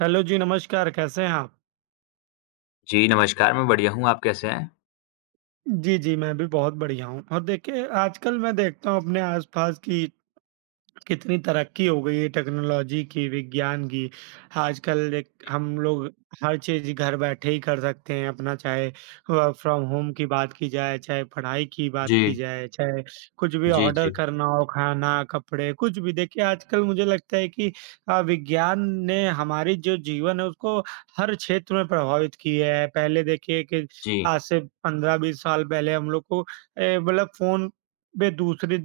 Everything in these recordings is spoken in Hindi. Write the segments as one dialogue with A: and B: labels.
A: हेलो जी, नमस्कार, कैसे हैं आप?
B: जी, नमस्कार, मैं बढ़िया हूँ, आप कैसे हैं?
A: जी, जी, मैं भी बहुत बढ़िया हूँ और देखिए आजकल मैं देखता हूँ अपने आस-पास की कितनी तरक्की हो गई है टेक्नोलॉजी की, विज्ञान की। आजकल देख
B: जी,
A: हम लोग हर चीज़ घर बैठे ही कर सकते हैं अपना चाहे वर्क फ्रॉम होम की बात की जाए, चाहे पढ़ाई की बात की
B: जी,
A: जाए, चाहे कुछ भी
B: जी,
A: ऑर्डर
B: जी,
A: करना हो, खाना, कपड़े कुछ भी। देखिए आजकल मुझे लगता है कि विज्ञान ने हमारी जो जीवन है उसको हर क्षेत्र में प्रभावित किया है। पहले देखिए कि
B: जी,
A: आज से 15-20 साल पहले हम लोग को मतलब फ़ोन बे दूसरी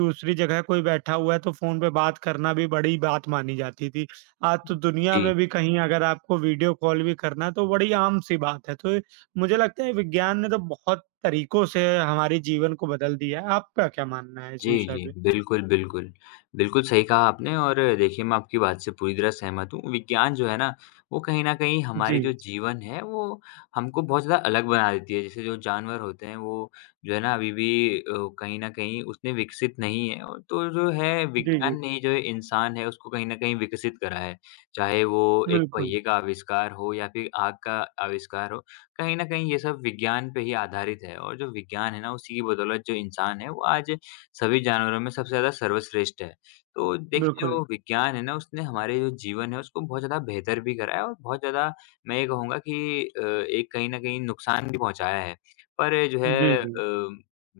A: दूसरी जगह कोई बैठा हुआ है तो फ़ोन पे बात करना भी बड़ी बात मानी जाती थी। आज तो दुनिया
B: जी।
A: में भी कहीं अगर आपको वीडियो कॉल भी करना है तो बड़ी आम-सी बात है। तो मुझे लगता है विज्ञान ने तो बहुत तरीकों से हमारे जीवन को बदल दिया है। आपका क्या मानना है इस
B: जी,
A: विषय
B: जी।
A: पे?
B: बिल्कुल, बिल्कुल। बिल्कुल सही कहा आपने और देखिए मैं आपकी बात से पूरी तरह सहमत हूँ। विज्ञान जो है ना, वो कहीं न कहीं
A: जी।
B: हमारी जो जीवन है वो हमको बहुत ज़्यादा अलग बना देती है। जैसे जो जानवर होते हैं वो जो है ना अभी भी कहीं न कहीं उतने विकसित नहीं है और तो जो है
A: जी, जी।
B: विज्ञान ने जो इंसान है उसको कहीं न कहीं विकसित करा है। चाहे वो एक
A: बिल्कुल,
B: पहिए का आविष्कार हो या फिर आग का आविष्कार हो, कहीं न कहीं ये सब विज्ञान पे ही आधारित है और जो विज्ञान है ना उसी की बदौलत जो इंसान है वो आज सभी जानवरों में सबसे ज़्यादा सर्वश्रेष्ठ है। तो देखिए
A: बिल्कुल।
B: जो विज्ञान है ना उसने हमारे जो जीवन है उसको बहुत ज़्यादा बेहतर भी करा है और बहुत ज़्यादा मैं ये कहूँगा कि एक कहीं न कहीं नुकसान भी पहुँचाया है। पर जो है
A: जी, जी।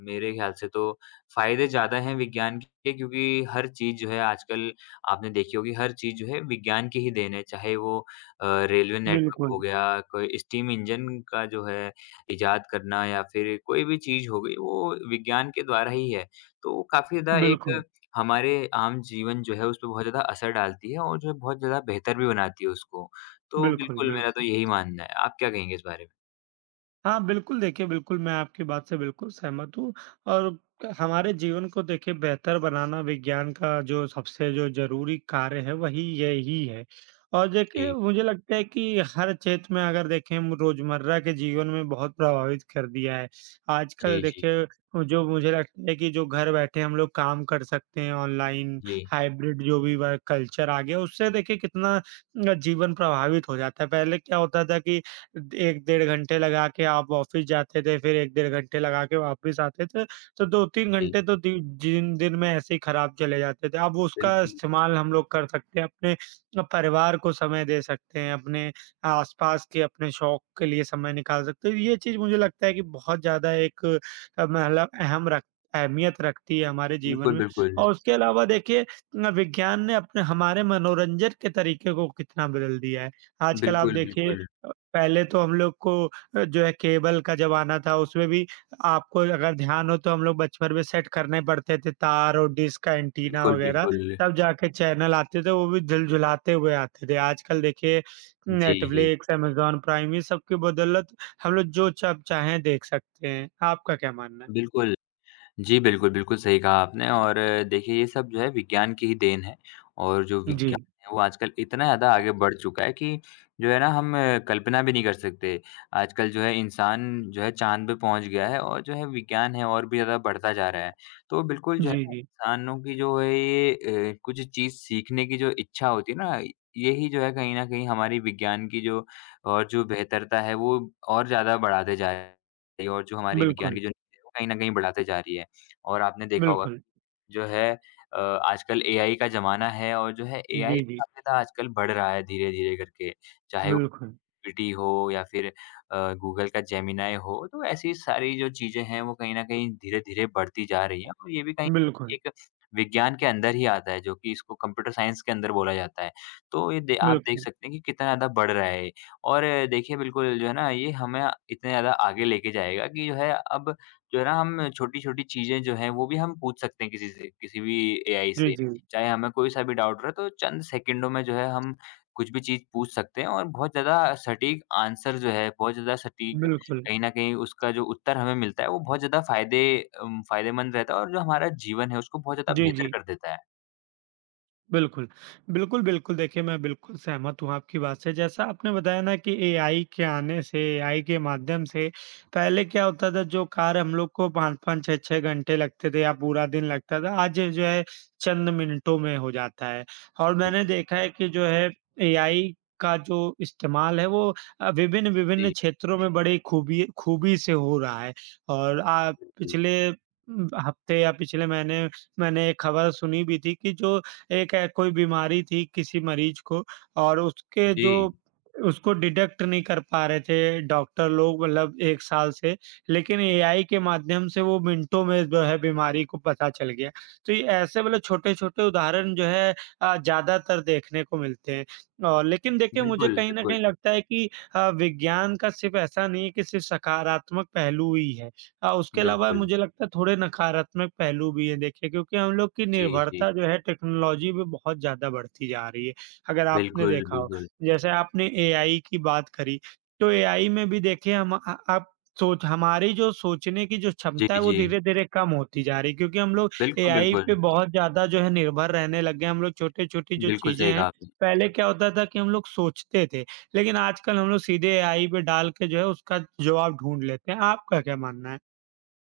B: मेरे ख़्याल से तो फ़ायदे ज़्यादा हैं विज्ञान के क्योंकि हर चीज़ जो है आजकल आपने देखी होगी हर चीज़ जो है विज्ञान की ही देन है। चाहे वो अ, रेलवे नेटवर्क
A: बिल्कुल,
B: हो गया, कोई स्टीम इंजन का जो है इजाद करना या फिर कोई भी चीज़ हो गई वो विज्ञान के द्वारा ही है। तो काफ़ी ज़्यादा
A: बिल्कुल,
B: एक हमारे आम जीवन जो है, उस पे बहुत ज़्यादा असर डालती है और जो है बहुत ज़्यादा बेहतर भी बनाती है उसको। तो
A: बिल्कुल,
B: बिल्कुल मेरा तो
A: बिल्कुल।
B: यही मानना है। आप क्या कहेंगे इस बारे में?
A: हाँ, बिल्कुल देखिए, बिल्कुल मैं आपकी बात से बिल्कुल सहमत हूँ और हमारे जीवन को देखिए बेहतर बनाना विज्ञान का जो सबसे जो ज़रूरी कार्य है वही यही है। और देखिए
B: जी,
A: मुझे लगता है कि हर क्षेत्र में अगर देखें हम रोज़मर्रा के जीवन में बहुत प्रभावित कर दिया है। आजकल
B: जी, जी,
A: देखिए जो मुझे लगता है कि जो घर बैठे हम लोग काम कर सकते हैं ऑनलाइन
B: जी,
A: हाइब्रिड जो भी वर्क कल्चर आ गया उससे देखिए कितना जीवन प्रभावित हो जाता है। पहले क्या होता था कि 1 डेढ़ घंटे लगा के आप ऑफ़िस जाते थे, फिर 1 डेढ़ घंटे लगा के वापस आते थे, तो 2-3
B: जी।
A: घंटे तो दि जिन दिन में ऐसे ही खराब चले जाते थे। अब उसका
B: बिल्कुल,
A: इस्तेमाल हम लोग कर सकते हैं, अपने परिवार को समय दे सकते हैं, अपने आस-पास के अपने शौक के लिए समय निकाल सकते हैं। ये चीज़ मुझे लगता है कि बहुत ज़्यादा एक मतलब अहमियत रखती है हमारे जीवन
B: बिल्कुल,
A: में
B: बिल्कुल।
A: और उसके अलावा देखिए विज्ञान ने अपने हमारे मनोरंजन के तरीके को कितना बदल दिया है। आजकल आप
B: बिल्कुल,
A: देखिए
B: बिल्कुल।
A: पहले तो हम लोग को जो है केबल का ज़माना था, उसमें भी आपको अगर ध्यान हो तो हम लोग बचपन में सेट करने पड़ते थे तार और डिश का एंटीना
B: बिल्कुल,
A: वगैरह,
B: बिल्कुल।
A: तब जाके चैनल आते थे, वो भी झुलझुलाते हुए आते थे। आजकल देखिए
B: जी, जी।
A: नेटफ्लिक्स, अमेज़न प्राइम ये सब की बदौलत हम लोग जो च चाहें देख सकते हैं। आपका क्या मानना है?
B: बिल्कुल। जी, बिल्कुल, बिल्कुल सही कहा आपने और देखिए ये सब जो है विज्ञान की ही देन है और जो
A: जी।
B: विज्ञान है वो आजकल इतना ज़्यादा आगे बढ़ चुका है कि जो है ना हम कल्पना भी नहीं कर सकते। आजकल जो है इंसान जो है चाँद पे पहुँच गया है और जो है विज्ञान है और भी ज़्यादा बढ़ता जा रहा है। तो बिल्कुल जो है
A: जी,
B: ना
A: जी।
B: इंसानों की जो है ये कुछ चीज़ सीखने की जो इच्छा होती है ना, यही जो है कहीं न कहीं हमारी विज्ञान की जो और जो बेहतरता है वो और ज़्यादा बढ़ाते जा रही है और जो हमारी विज्ञान की
A: बिल्कुल,
B: जो नींव है वो कहीं न कहीं बढ़ाते जा रही है। और आपने देखा होगा
A: बिल्कुल।
B: जो है आजकल एआई का ज़माना है और जो है एआई
A: जी, जी।
B: काफ़ी ज़्यादा आजकल बढ़ रहा है धीरे-धीरे करके। चाहे
A: बिल्कुल,
B: जीपीटी हो या फिर गूगल का जेमिनाई हो, तो ऐसी सारी जो चीज़ें हैं वो कहीं न कहीं धीरे-धीरे बढ़ती जा रही हैं और ये भी कहीं
A: बिल्कुल,
B: एक विज्ञान के अंदर ही आता है जो कि इसको कंप्यूटर साइंस के अंदर बोला जाता है। तो ये दे आप देख
A: बिल्कुल।
B: सकते हैं कि कितना ज़्यादा बढ़ रहा है ये और देखिए बिल्कुल जो है ना ये हमें इतने ज़्यादा आगे लेके जाएगा कि जो है अब जो है ना हम छोटी-छोटी चीज़ें जो हैं वो भी हम पूछ सकते हैं किसी से, किसी भी एआई
A: जी,
B: से।
A: जी।
B: चाहे हमें कोई-सा भी डाउट रहे तो चंद सेकंडों में जो है हम कुछ भी चीज़ पूछ सकते हैं और बहुत ज़्यादा सटीक आंसर जो है, बहुत ज़्यादा सटीक
A: बिल्कुल।
B: कहीं न कहीं उसका जो उत्तर हमें मिलता है, वो बहुत ज़्यादा फ़ायदेमंद रहता है और जो हमारा जीवन है, उसको बहुत ज़्यादा
A: जी,
B: बेहतर
A: जी।
B: कर देता है।
A: बिल्कुल। बिल्कुल, बिल्कुल देखिए मैं बिल्कुल सहमत हूँ आपकी बात से। जैसा आपने बताया ना कि एआई के आने से, एआई के माध्यम से पहले क्या होता था जो कार्य हम लोग को 5-5 6-6 घंटे लगते थे या पूरा दिन लगता था, आज ये जो है चंद मिनटों में हो जाता है। और मैंने
B: बिल्कुल,
A: देखा
B: बिल्कुल।
A: है कि जो है एआई का जो इस्तेमाल है वो विभिन्न-विभिन्न
B: जी,
A: क्षेत्रों में बड़ी खूबी खूबी से हो रहा है। और
B: बिल्कुल।
A: पिछले हफ्ते या पिछले महीने मैंने एक खबर सुनी भी थी कि जो एक कोई बीमारी थी किसी मरीज को और उसके जो
B: जी,
A: उसको डिटेक्ट नहीं कर पा रहे थे डॉक्टर लोग मतलब 1 साल से, लेकिन एआई के माध्यम से वो मिनटों में जो है बीमारी को पता चल गया। तो ये ऐसे मतलब छोटे-छोटे उदाहरण जो है ज़्यादातर देखने को मिलते हैं। और लेकिन देखिए मुझे
B: बिल्कुल,
A: कहीं न
B: बिल्कुल,
A: कहीं लगता है कि विज्ञान का सिर्फ़ ऐसा नहीं है कि सिर्फ़ सकारात्मक पहलू ही है। उसके अलावा
B: बिल्कुल।
A: मुझे लगता है थोड़े नकारात्मक पहलू भी हैं देखिए क्योंकि हम लोग की
B: जी, जी।
A: निर्भरता जो है टेक्नोलॉजी पे बहुत ज़्यादा बढ़ती जा रही है। अगर आपने
B: बिल्कुल,
A: देखा हो,
B: बिल्कुल।
A: जैसे आपने एआई की बात करी, तो एआई में भी देखिए हम अ, आप सोच हमारी जो सोचने की जो
B: जी,
A: क्षमता है वो
B: जी।
A: धीरे-धीरे कम होती जा रही है क्योंकि हम लोग
B: बिल्कुल,
A: एआई
B: बिल्कुल।
A: पे बहुत ज़्यादा जो है निर्भर रहने लग गए हैं। हम लोग छोटी-छोटी जो
B: बिल्कुल
A: चीज़ें
B: सही
A: हैं,
B: कहा आपने।
A: पहले क्या होता था कि हम लोग सोचते थे, लेकिन आजकल हम लोग सीधे एआई पे डाल के जो है उसका जवाब ढूँढ लेते हैं। आपका क्या मानना है?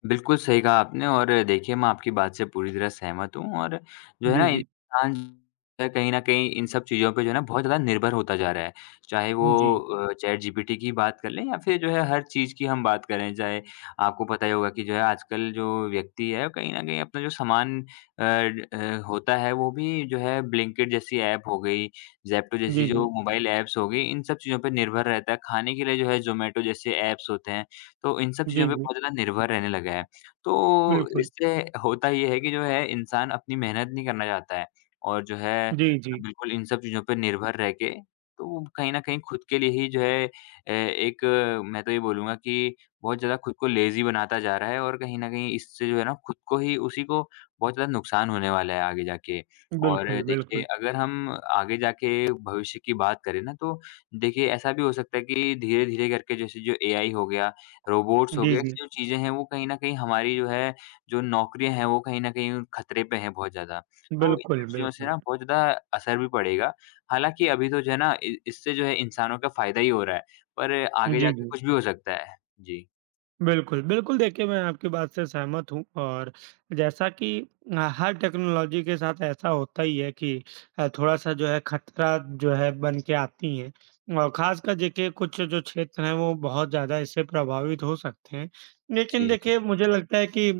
B: बिल्कुल, सही कहा आपने और देखिए मैं आपकी बात से पूरी तरह सहमत हूँ और जो है
A: जी,
B: ना
A: जी।
B: इंसान जो है कहीं न कहीं इन सब चीज़ों पे जो है ना बहुत ज़्यादा निर्भर होता जा रहा है। चाहे वो
A: जी।
B: चैटजीपीटी की बात कर लें या फिर जो है हर चीज़ की हम बात करें चाहे आपको पता ही होगा कि जो है आजकल जो व्यक्ति है वो कहीं न कहीं अपना जो सामान होता है वो भी जो है ब्लिंकिट जैसी ऐप हो गई, ज़ेप्टो
A: जी,
B: जैसी
A: जी।
B: जो मोबाइल ऐप्स हो गई इन सब चीज़ों पे निर्भर रहता है। खाने के लिए जो है ज़ोमैटो जैसे ऐप्स होते हैं तो इन सब चीज़ों
A: जी,
B: पे
A: जी।
B: बहुत ज़्यादा निर्भर रहने लगा है। तो
A: बिल्कुल।
B: इससे होता ये है कि जो है इंसान अपनी मेहनत नहीं करना चाहता है और जो है
A: जी, जी।
B: बिल्कुल इन सब चीज़ों पे निर्भर रह के तो वो कहीं न कहीं खुद के लिए ही जो है एक मैं तो ये बोलूँगा कि बहुत ज़्यादा खुद को लेज़ी बनाता जा रहा है और कहीं न कहीं इससे जो है ना खुद को ही उसी को बहुत ज़्यादा नुकसान होने वाला है आगे जाके। और
A: बिल्कुल,
B: देखिए
A: बिल्कुल।
B: अगर हम आगे जाके भविष्य की बात करें ना तो देखिए ऐसा भी हो सकता है कि धीरे-धीरे करके जैसे जो एआई हो गया रोबोट्स हो
A: जी,
B: गए,
A: जी।
B: ऐसी जो चीज़ें हैं वो कहीं न कहीं हमारी जो है, जो नौकरियाँ हैं वो कहीं न कहीं खतरे पे हैं बहुत ज़्यादा। तो इन
A: बिल्कुल,
B: सब चीज़ों से
A: बिल्कुल।
B: ना बहुत ज़्यादा असर भी पड़ेगा। हालाँकि अभी तो जो है ना इ इससे जो है इंसानों का फ़ायदा ही हो रहा है, पर आगे
A: जी,
B: जाके
A: जी।
B: कुछ भी हो सकता है। जी।
A: बिल्कुल, बिल्कुल देखिए मैं आपकी बात से सहमत हूँ और जैसा कि हर टेक्नोलॉजी के साथ ऐसा होता ही है कि थोड़ा-सा जो है खतरा जो है बन के आती है और ख़ासकर देखिए कुछ जो क्षेत्र हैं वो बहुत ज़्यादा इससे प्रभावित हो सकते हैं। लेकिन
B: जी, जी।
A: देखिए मुझे लगता है कि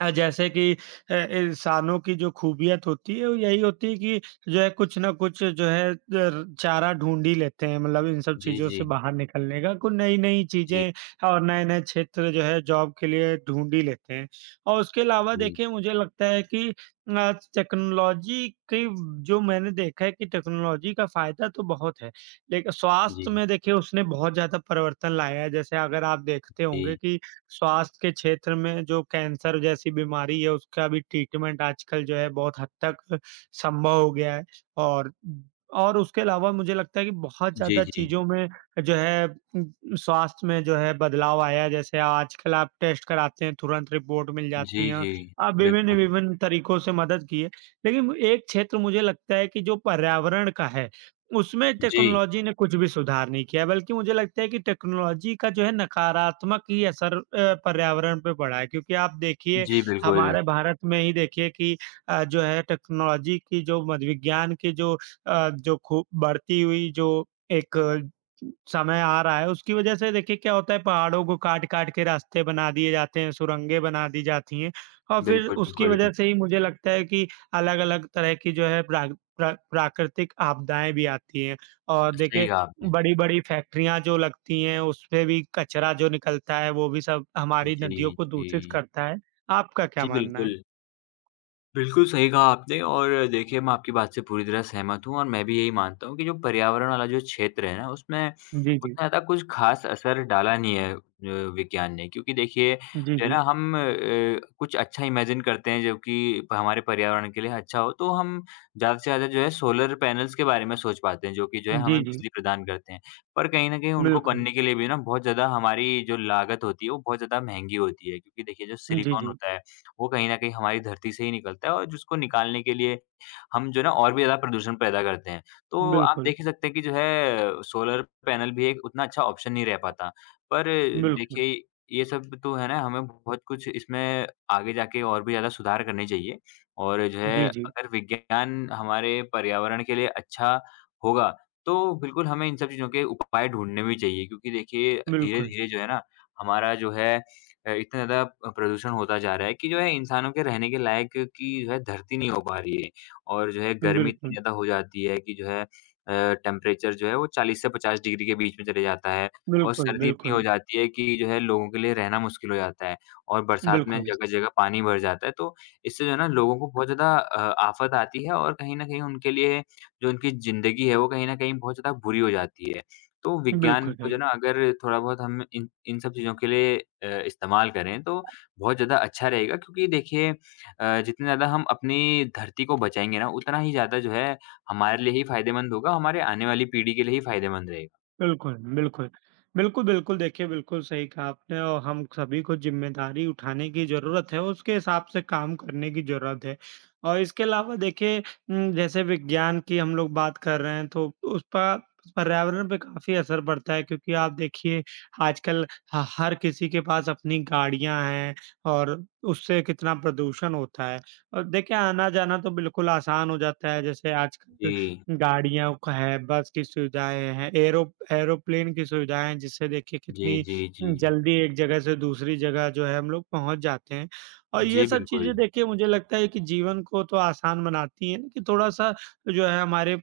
A: जैसे कि इंसानों की जो खूबियत होती है वो यही होती है कि जो है कुछ ना कुछ जो है दर चारा ढूँढ ही लेते हैं मतलब इन सब
B: जी,
A: चीज़ों
B: जी।
A: से बाहर निकलने का, कुछ नई-नई
B: जी,
A: चीज़ें और नए-नए क्षेत्र जो है जॉब के लिए ढूँढ ही लेते हैं। और उसके अलावा
B: जी।
A: देखिए मुझे लगता है कि टेक्नोलॉजी की जो मैंने देखा है कि टेक्नोलॉजी का फ़ायदा तो बहुत है, लेकिन स्वास्थ्य
B: जी,
A: में देखिए उसने बहुत ज़्यादा परिवर्तन लाया है। जैसे अगर आप देखते होंगे
B: जी।
A: कि स्वास्थ्य के क्षेत्र में जो कैंसर जैसी बीमारी है, उसका भी ट्रीटमेंट आजकल जो है बहुत हद तक संभव हो गया है और और उसके अलावा मुझे लगता है कि बहुत
B: जी,
A: ज़्यादा
B: जी।
A: चीज़ों में जो है स्वास्थ्य में जो है बदलाव आया है। जैसे आजकल आप टेस्ट कराते हैं, तुरंत रिपोर्ट मिल
B: जी,
A: जाती है।
B: जी।
A: आप
B: बिल्कुल।
A: विभिन्न-विभिन्न तरीकों से मदद की है। लेकिन एक क्षेत्र मुझे लगता है कि जो पर्यावरण का है उसमें
B: जी।
A: टेक्नोलॉजी ने कुछ भी सुधार नहीं किया, बल्कि मुझे लगता है कि टेक्नोलॉजी का जो है नकारात्मक ही असर पर्यावरण पे पड़ा है। क्योंकि आप देखिए
B: जी, बिल्कुल।
A: हमारे भारत में ही देखिए कि जो है टेक्नोलॉजी की जो मद विज्ञान की जो जो खूब बढ़ती हुई जो एक समय आ रहा है, उसकी वजह से देखिए क्या होता है पहाड़ों को काट-काट के रास्ते बना दिए जाते हैं, सुरंगें बना दी जाती हैं और फिर
B: बिल्कुल,
A: उसकी
B: बिल्कुल।
A: वजह से ही मुझे लगता है कि अलग-अलग तरह की जो है प्राग प्रा प्राकृतिक आपदाएँ भी आती हैं और
B: सही
A: देखिए
B: कहा आपने।
A: बड़ी-बड़ी फैक्ट्रियाँ जो लगती हैं उसमें भी कचरा जो निकलता है वो भी सब हमारी
B: जी,
A: नदियों को दूषित
B: जी।
A: करता है। आपका क्या
B: जी,
A: मानना है?
B: बिल्कुल। बिल्कुल, सही कहा आपने और देखिए मैं आपकी बात से पूरी तरह सहमत हूँ और मैं भी यही मानता हूँ कि जो पर्यावरण वाला जो क्षेत्र है ना उसमें
A: जी, जी।
B: उतना ज़्यादा कुछ ख़ास असर डाला नहीं है विज्ञान ने क्योंकि देखिए
A: जी,
B: जो है
A: जी।
B: ना हम कुछ अच्छा इमेजिन करते हैं जो कि प हमारे पर्यावरण के लिए अच्छा हो तो हम ज़्यादा से ज़्यादा जो है सोलर पैनल्स के बारे में सोच पाते हैं जो कि जो है
A: जी,
B: हमें
A: जी।
B: बिजली प्रदान करते हैं। पर कहीं न कहीं उनको
A: बिल्कुल।
B: बनने के लिए भी ना बहुत ज़्यादा हमारी जो लागत होती है वो बहुत ज़्यादा महँगी होती है क्योंकि देखिए जो
A: जी,
B: सिलिकॉन
A: जी।
B: होता है वो कहीं न कहीं हमारी धरती से ही निकलता है और जिसको निकालने के लिए हम जो है ना और भी ज़्यादा प्रदूषण पैदा करते हैं। तो आप
A: बिल्कुल,
B: देख ही सकते हैं कि जो है सोलर पैनल भी एक उतना अच्छा ऑप्शन नहीं रह पाता। पर
A: बिल्कुल।
B: देखिए ये सब तो है ना हमें बहुत कुछ इसमें आगे जाके और भी ज़्यादा सुधार करने चाहिए। और जो है
A: जी, जी।
B: अगर विज्ञान हमारे पर्यावरण के लिए अच्छा होगा, तो बिल्कुल हमें इन सब चीज़ों के उपाय ढूँढने भी चाहिए क्योंकि देखिए
A: बिल्कुल,
B: धीरे-धीरे जो है ना हमारा जो है इतना ज़्यादा प्रदूषण होता जा रहा है कि जो है इंसानों के रहने के लायक की जो है धरती नहीं हो पा रही है। और जो है गर्मी इतनी
A: बिल्कुल,
B: ज़्यादा हो जाती है कि जो है टेम्परेचर जो है वो 40 से 50 डिग्री के बीच में चले जाता है और
A: बिल्कुल,
B: सर्दी इतनी हो
A: बिल्कुल,
B: जाती है कि जो है लोगों के लिए रहना मुश्किल हो जाता है और बरसात में
A: बिल्कुल।
B: जगह-जगह पानी भर जाता है। तो इससे जो है ना लोगों को बहुत ज़्यादा आफ़त आती है और कहीं न कहीं उनके लिए जो उनकी ज़िंदगी है वो कहीं न कहीं बहुत ज़्यादा बुरी हो जाती है। तो विज्ञान
A: बिल्कुल
B: को
A: सही।
B: जो है ना अगर थोड़ा बहुत हम इन इन सब चीज़ों के लिए इस्तेमाल करें तो बहुत ज़्यादा अच्छा रहेगा क्योंकि देखिए जितने ज़्यादा हम अपनी धरती को बचाएँगे ना, उतना ही ज़्यादा जो है हमारे लिए ही फ़ायदेमंद होगा, हमारे आने वाली पीढ़ी के लिए ही फ़ायदेमंद रहेगा।
A: बिल्कुल, बिल्कुल। बिल्कुल, बिल्कुल देखिए बिल्कुल सही कहा आपने और हम सभी को ज़िम्मेदारी उठाने की ज़रूरत है, उसके हिसाब से काम करने की ज़रूरत है। और इसके अलावा देखिए जैसे विज्ञान की हम लोग बात कर रहे हैं तो उस पर पर्यावरण पे काफ़ी असर पड़ता है क्योंकि आप देखिए आजकल ह हर किसी के पास अपनी गाड़ियाँ हैं और उससे कितना प्रदूषण होता है। और देखिए आना-जाना तो बिल्कुल आसान हो जाता है जैसे आजकल
B: जी।
A: गाड़ियाँ क हैं, बस की सुविधाएँ हैं, एयरो एरोप्लेन की सुविधाएँ हैं, जिससे देखिए
B: जी,
A: कितनी
B: जी, जी।
A: जल्दी एक जगह से दूसरी जगह जो है हम लोग पहुँच जाते हैं। और ये
B: जी,
A: सब
B: बिल्कुल।
A: चीज़ें देखिए मुझे लगता है कि जीवन को तो आसान बनाती हैं, कि थोड़ा-सा जो है हमारे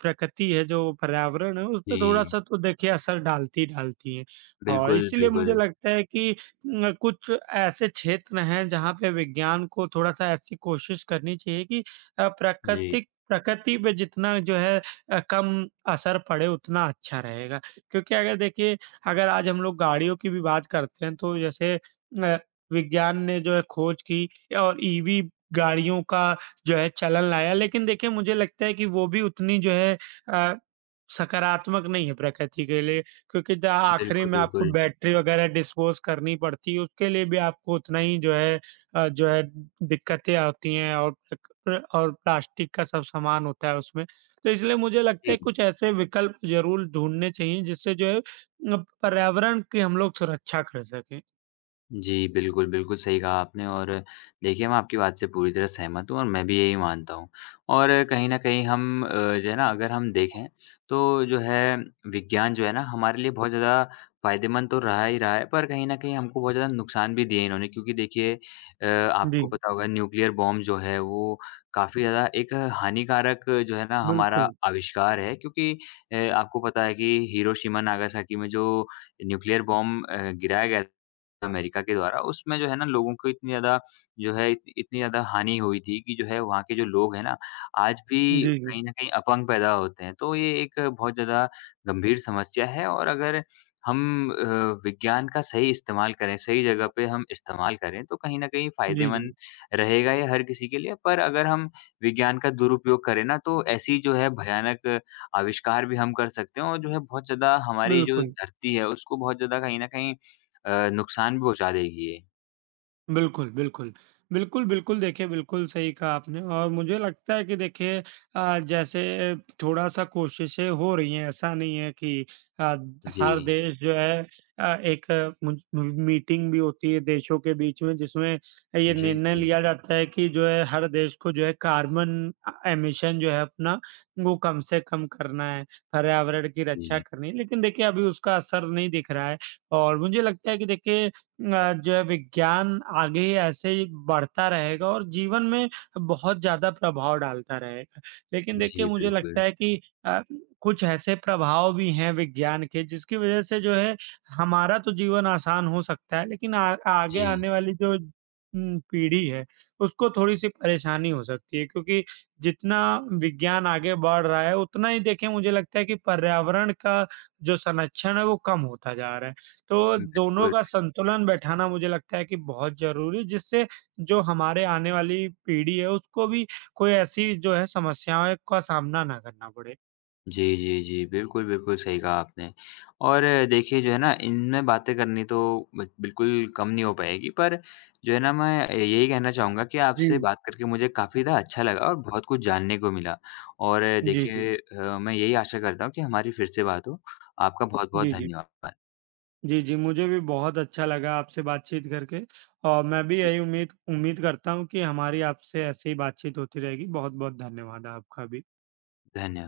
A: प्रकृति है जो पर्यावरण है, उसपे
B: जी।
A: थोड़ा-सा तो देखिए असर डालती ही डालती है। और
B: बिल्कुल,
A: इसीलिए मुझे
B: बिल्कुल।
A: लगता है कि कुछ ऐसे क्षेत्र हैं जहाँ पे विज्ञान को थोड़ा-सा ऐसी कोशिश करनी चाहिए कि
B: जी।
A: प्रकृति प्रकृति पे जितना जो है कम असर पड़े उतना अच्छा रहेगा। क्योंकि अगर देखिए अगर आज हम लोग गाड़ियों की भी बात करते हैं तो जैसे विज्ञान ने जो है खोज की और ईवी गाड़ियों का जो है चलन लाया। लेकिन देखिए मुझे लगता है कि वो भी उतनी जो है अ, सकारात्मक नहीं है प्रकृति के लिए क्योंकि द आखिरी
B: बिल्कुल,
A: में आपको
B: बिल्कुल।
A: बैटरी वगैरह डिस्पोज़ करनी पड़ती है उसके लिए भी आपको उतना ही जो है जो है दिक्कतें आती हैं और प्र और प्लास्टिक का सब सामान होता है उसमें। तो इसलिए मुझे लगता है
B: जी।
A: कुछ ऐसे विकल्प ज़रूर ढूँढने चाहिए जिससे जो है पर्यावरण की हम लोग सुरक्षा कर सकें।
B: जी, बिल्कुल, बिल्कुल सही कहा आपने और देखिए मैं आपकी बात से पूरी तरह सहमत हूँ और मैं भी यही मानता हूँ। और कहीं न कहीं हम जो है ना अगर हम देखें तो जो है विज्ञान जो है ना हमारे लिए बहुत ज़्यादा फ़ायदेमंद तो रहा ही रहा है, पर कहीं न कहीं हमको बहुत ज़्यादा नुकसान भी दिए इन्होंने क्योंकि देखिए
A: जी,
B: आपको पता होगा न्यूक्लियर बॉम्ब जो है वो काफ़ी ज़्यादा एक हानिकारक जो है ना हमारा
A: बिल्कुल।
B: आविष्कार है क्योंकि आपको पता है कि हिरोशिमा, नागासाकी में जो न्यूक्लियर बॉम्ब गिराया गया अमेरिका के द्वारा, उसमें जो है ना लोगों को इतनी ज़्यादा जो है इत इतनी ज़्यादा हानि हुई थी कि जो है वहाँ के जो लोग हैं ना, आज भी
A: जी, जी।
B: कहीं न कहीं अपंग पैदा होते हैं। तो ये एक बहुत ज़्यादा गंभीर समस्या है और अगर हम विज्ञान का सही इस्तेमाल करें, सही जगह पे हम इस्तेमाल करें, तो कहीं न कहीं
A: जी, जी।
B: फ़ायदेमंद रहेगा ये हर किसी के लिए। पर अगर हम विज्ञान का दुरुपयोग करें ना, तो ऐसी जो है भयानक आविष्कार भी हम कर सकते हैं और जो है बहुत ज़्यादा हमारी जो
A: बिल्कुल।
B: धरती है, उसको बहुत ज़्यादा कहीं न कहीं नुकसान भी पहुँचा देगी ये।
A: बिल्कुल, बिल्कुल। बिल्कुल, बिल्कुल देखिए बिल्कुल सही कहा आपने और मुझे लगता है कि देखिए जैसे थोड़ा-सा कोशिशें हो रही हैं, ऐसा नहीं है कि अ,
B: जी।
A: हर देश जो है एक मुझ मीटिंग भी होती है देशों के बीच में जिसमें ये
B: जी,
A: निर्णय
B: जी,
A: लिया जाता है कि जो है हर देश को जो है कार्बन एमिशन जो है अपना वो कम से कम करना है, पर्यावरण की रक्षा
B: जी।
A: करनी है। लेकिन देखिए अभी उसका असर नहीं दिख रहा है और मुझे लगता है कि देखिए जो है विज्ञान आगे ऐसे ही बढ़ता रहेगा और जीवन में बहुत ज़्यादा प्रभाव डालता रहेगा। लेकिन देखिए
B: जी,
A: मुझे लगता
B: बिल्कुल।
A: है कि अ, कुछ ऐसे प्रभाव भी हैं विज्ञान के जिसकी वज़ह से जो है हमारा तो जीवन आसान हो सकता है लेकिन आ आगे
B: जी,
A: आने वाली जो पीढ़ी है उसको थोड़ी-सी परेशानी हो सकती है क्योंकि जितना विज्ञान आगे बढ़ रहा है उतना ही देखिए मुझे लगता है कि पर्यावरण का जो संरक्षण है वो कम होता जा रहा है। तो दोनों
B: बिल्कुल।
A: का संतुलन बैठाना मुझे लगता है कि बहुत ज़रूरी जिससे जो हमारे आने वाली पीढ़ी है उसको भी कोई ऐसी जो है समस्याएँ का सामना ना करना पड़े।
B: जी, जी, जी। बिल्कुल, बिल्कुल सही कहा आपने। और देखिए जो है ना इनमें बातें करनी तो ब बिल्कुल कम नहीं हो पाएगी पर जो है ना मैं यही कहना चाहूँगा कि आपसे
A: जी,
B: बात करके मुझे काफ़ी ज़्यादा अच्छा लगा और बहुत कुछ जानने को मिला। और
A: जी, जी।
B: देखिए मैं यही आशा करता हूँ कि हमारी फिर से बात हो। आपका बहुत-बहुत
A: जी, जी।
B: धन्यवाद।
A: जी, जी, मुझे भी बहुत अच्छा लगा आपसे बातचीत करके और मैं भी
B: जी,
A: यही उम्मीद उम्मीद करता हूँ कि हमारी आपसे ऐसे ही बातचीत होती रहेगी। बहुत-बहुत धन्यवाद आपका भी।
B: धन्य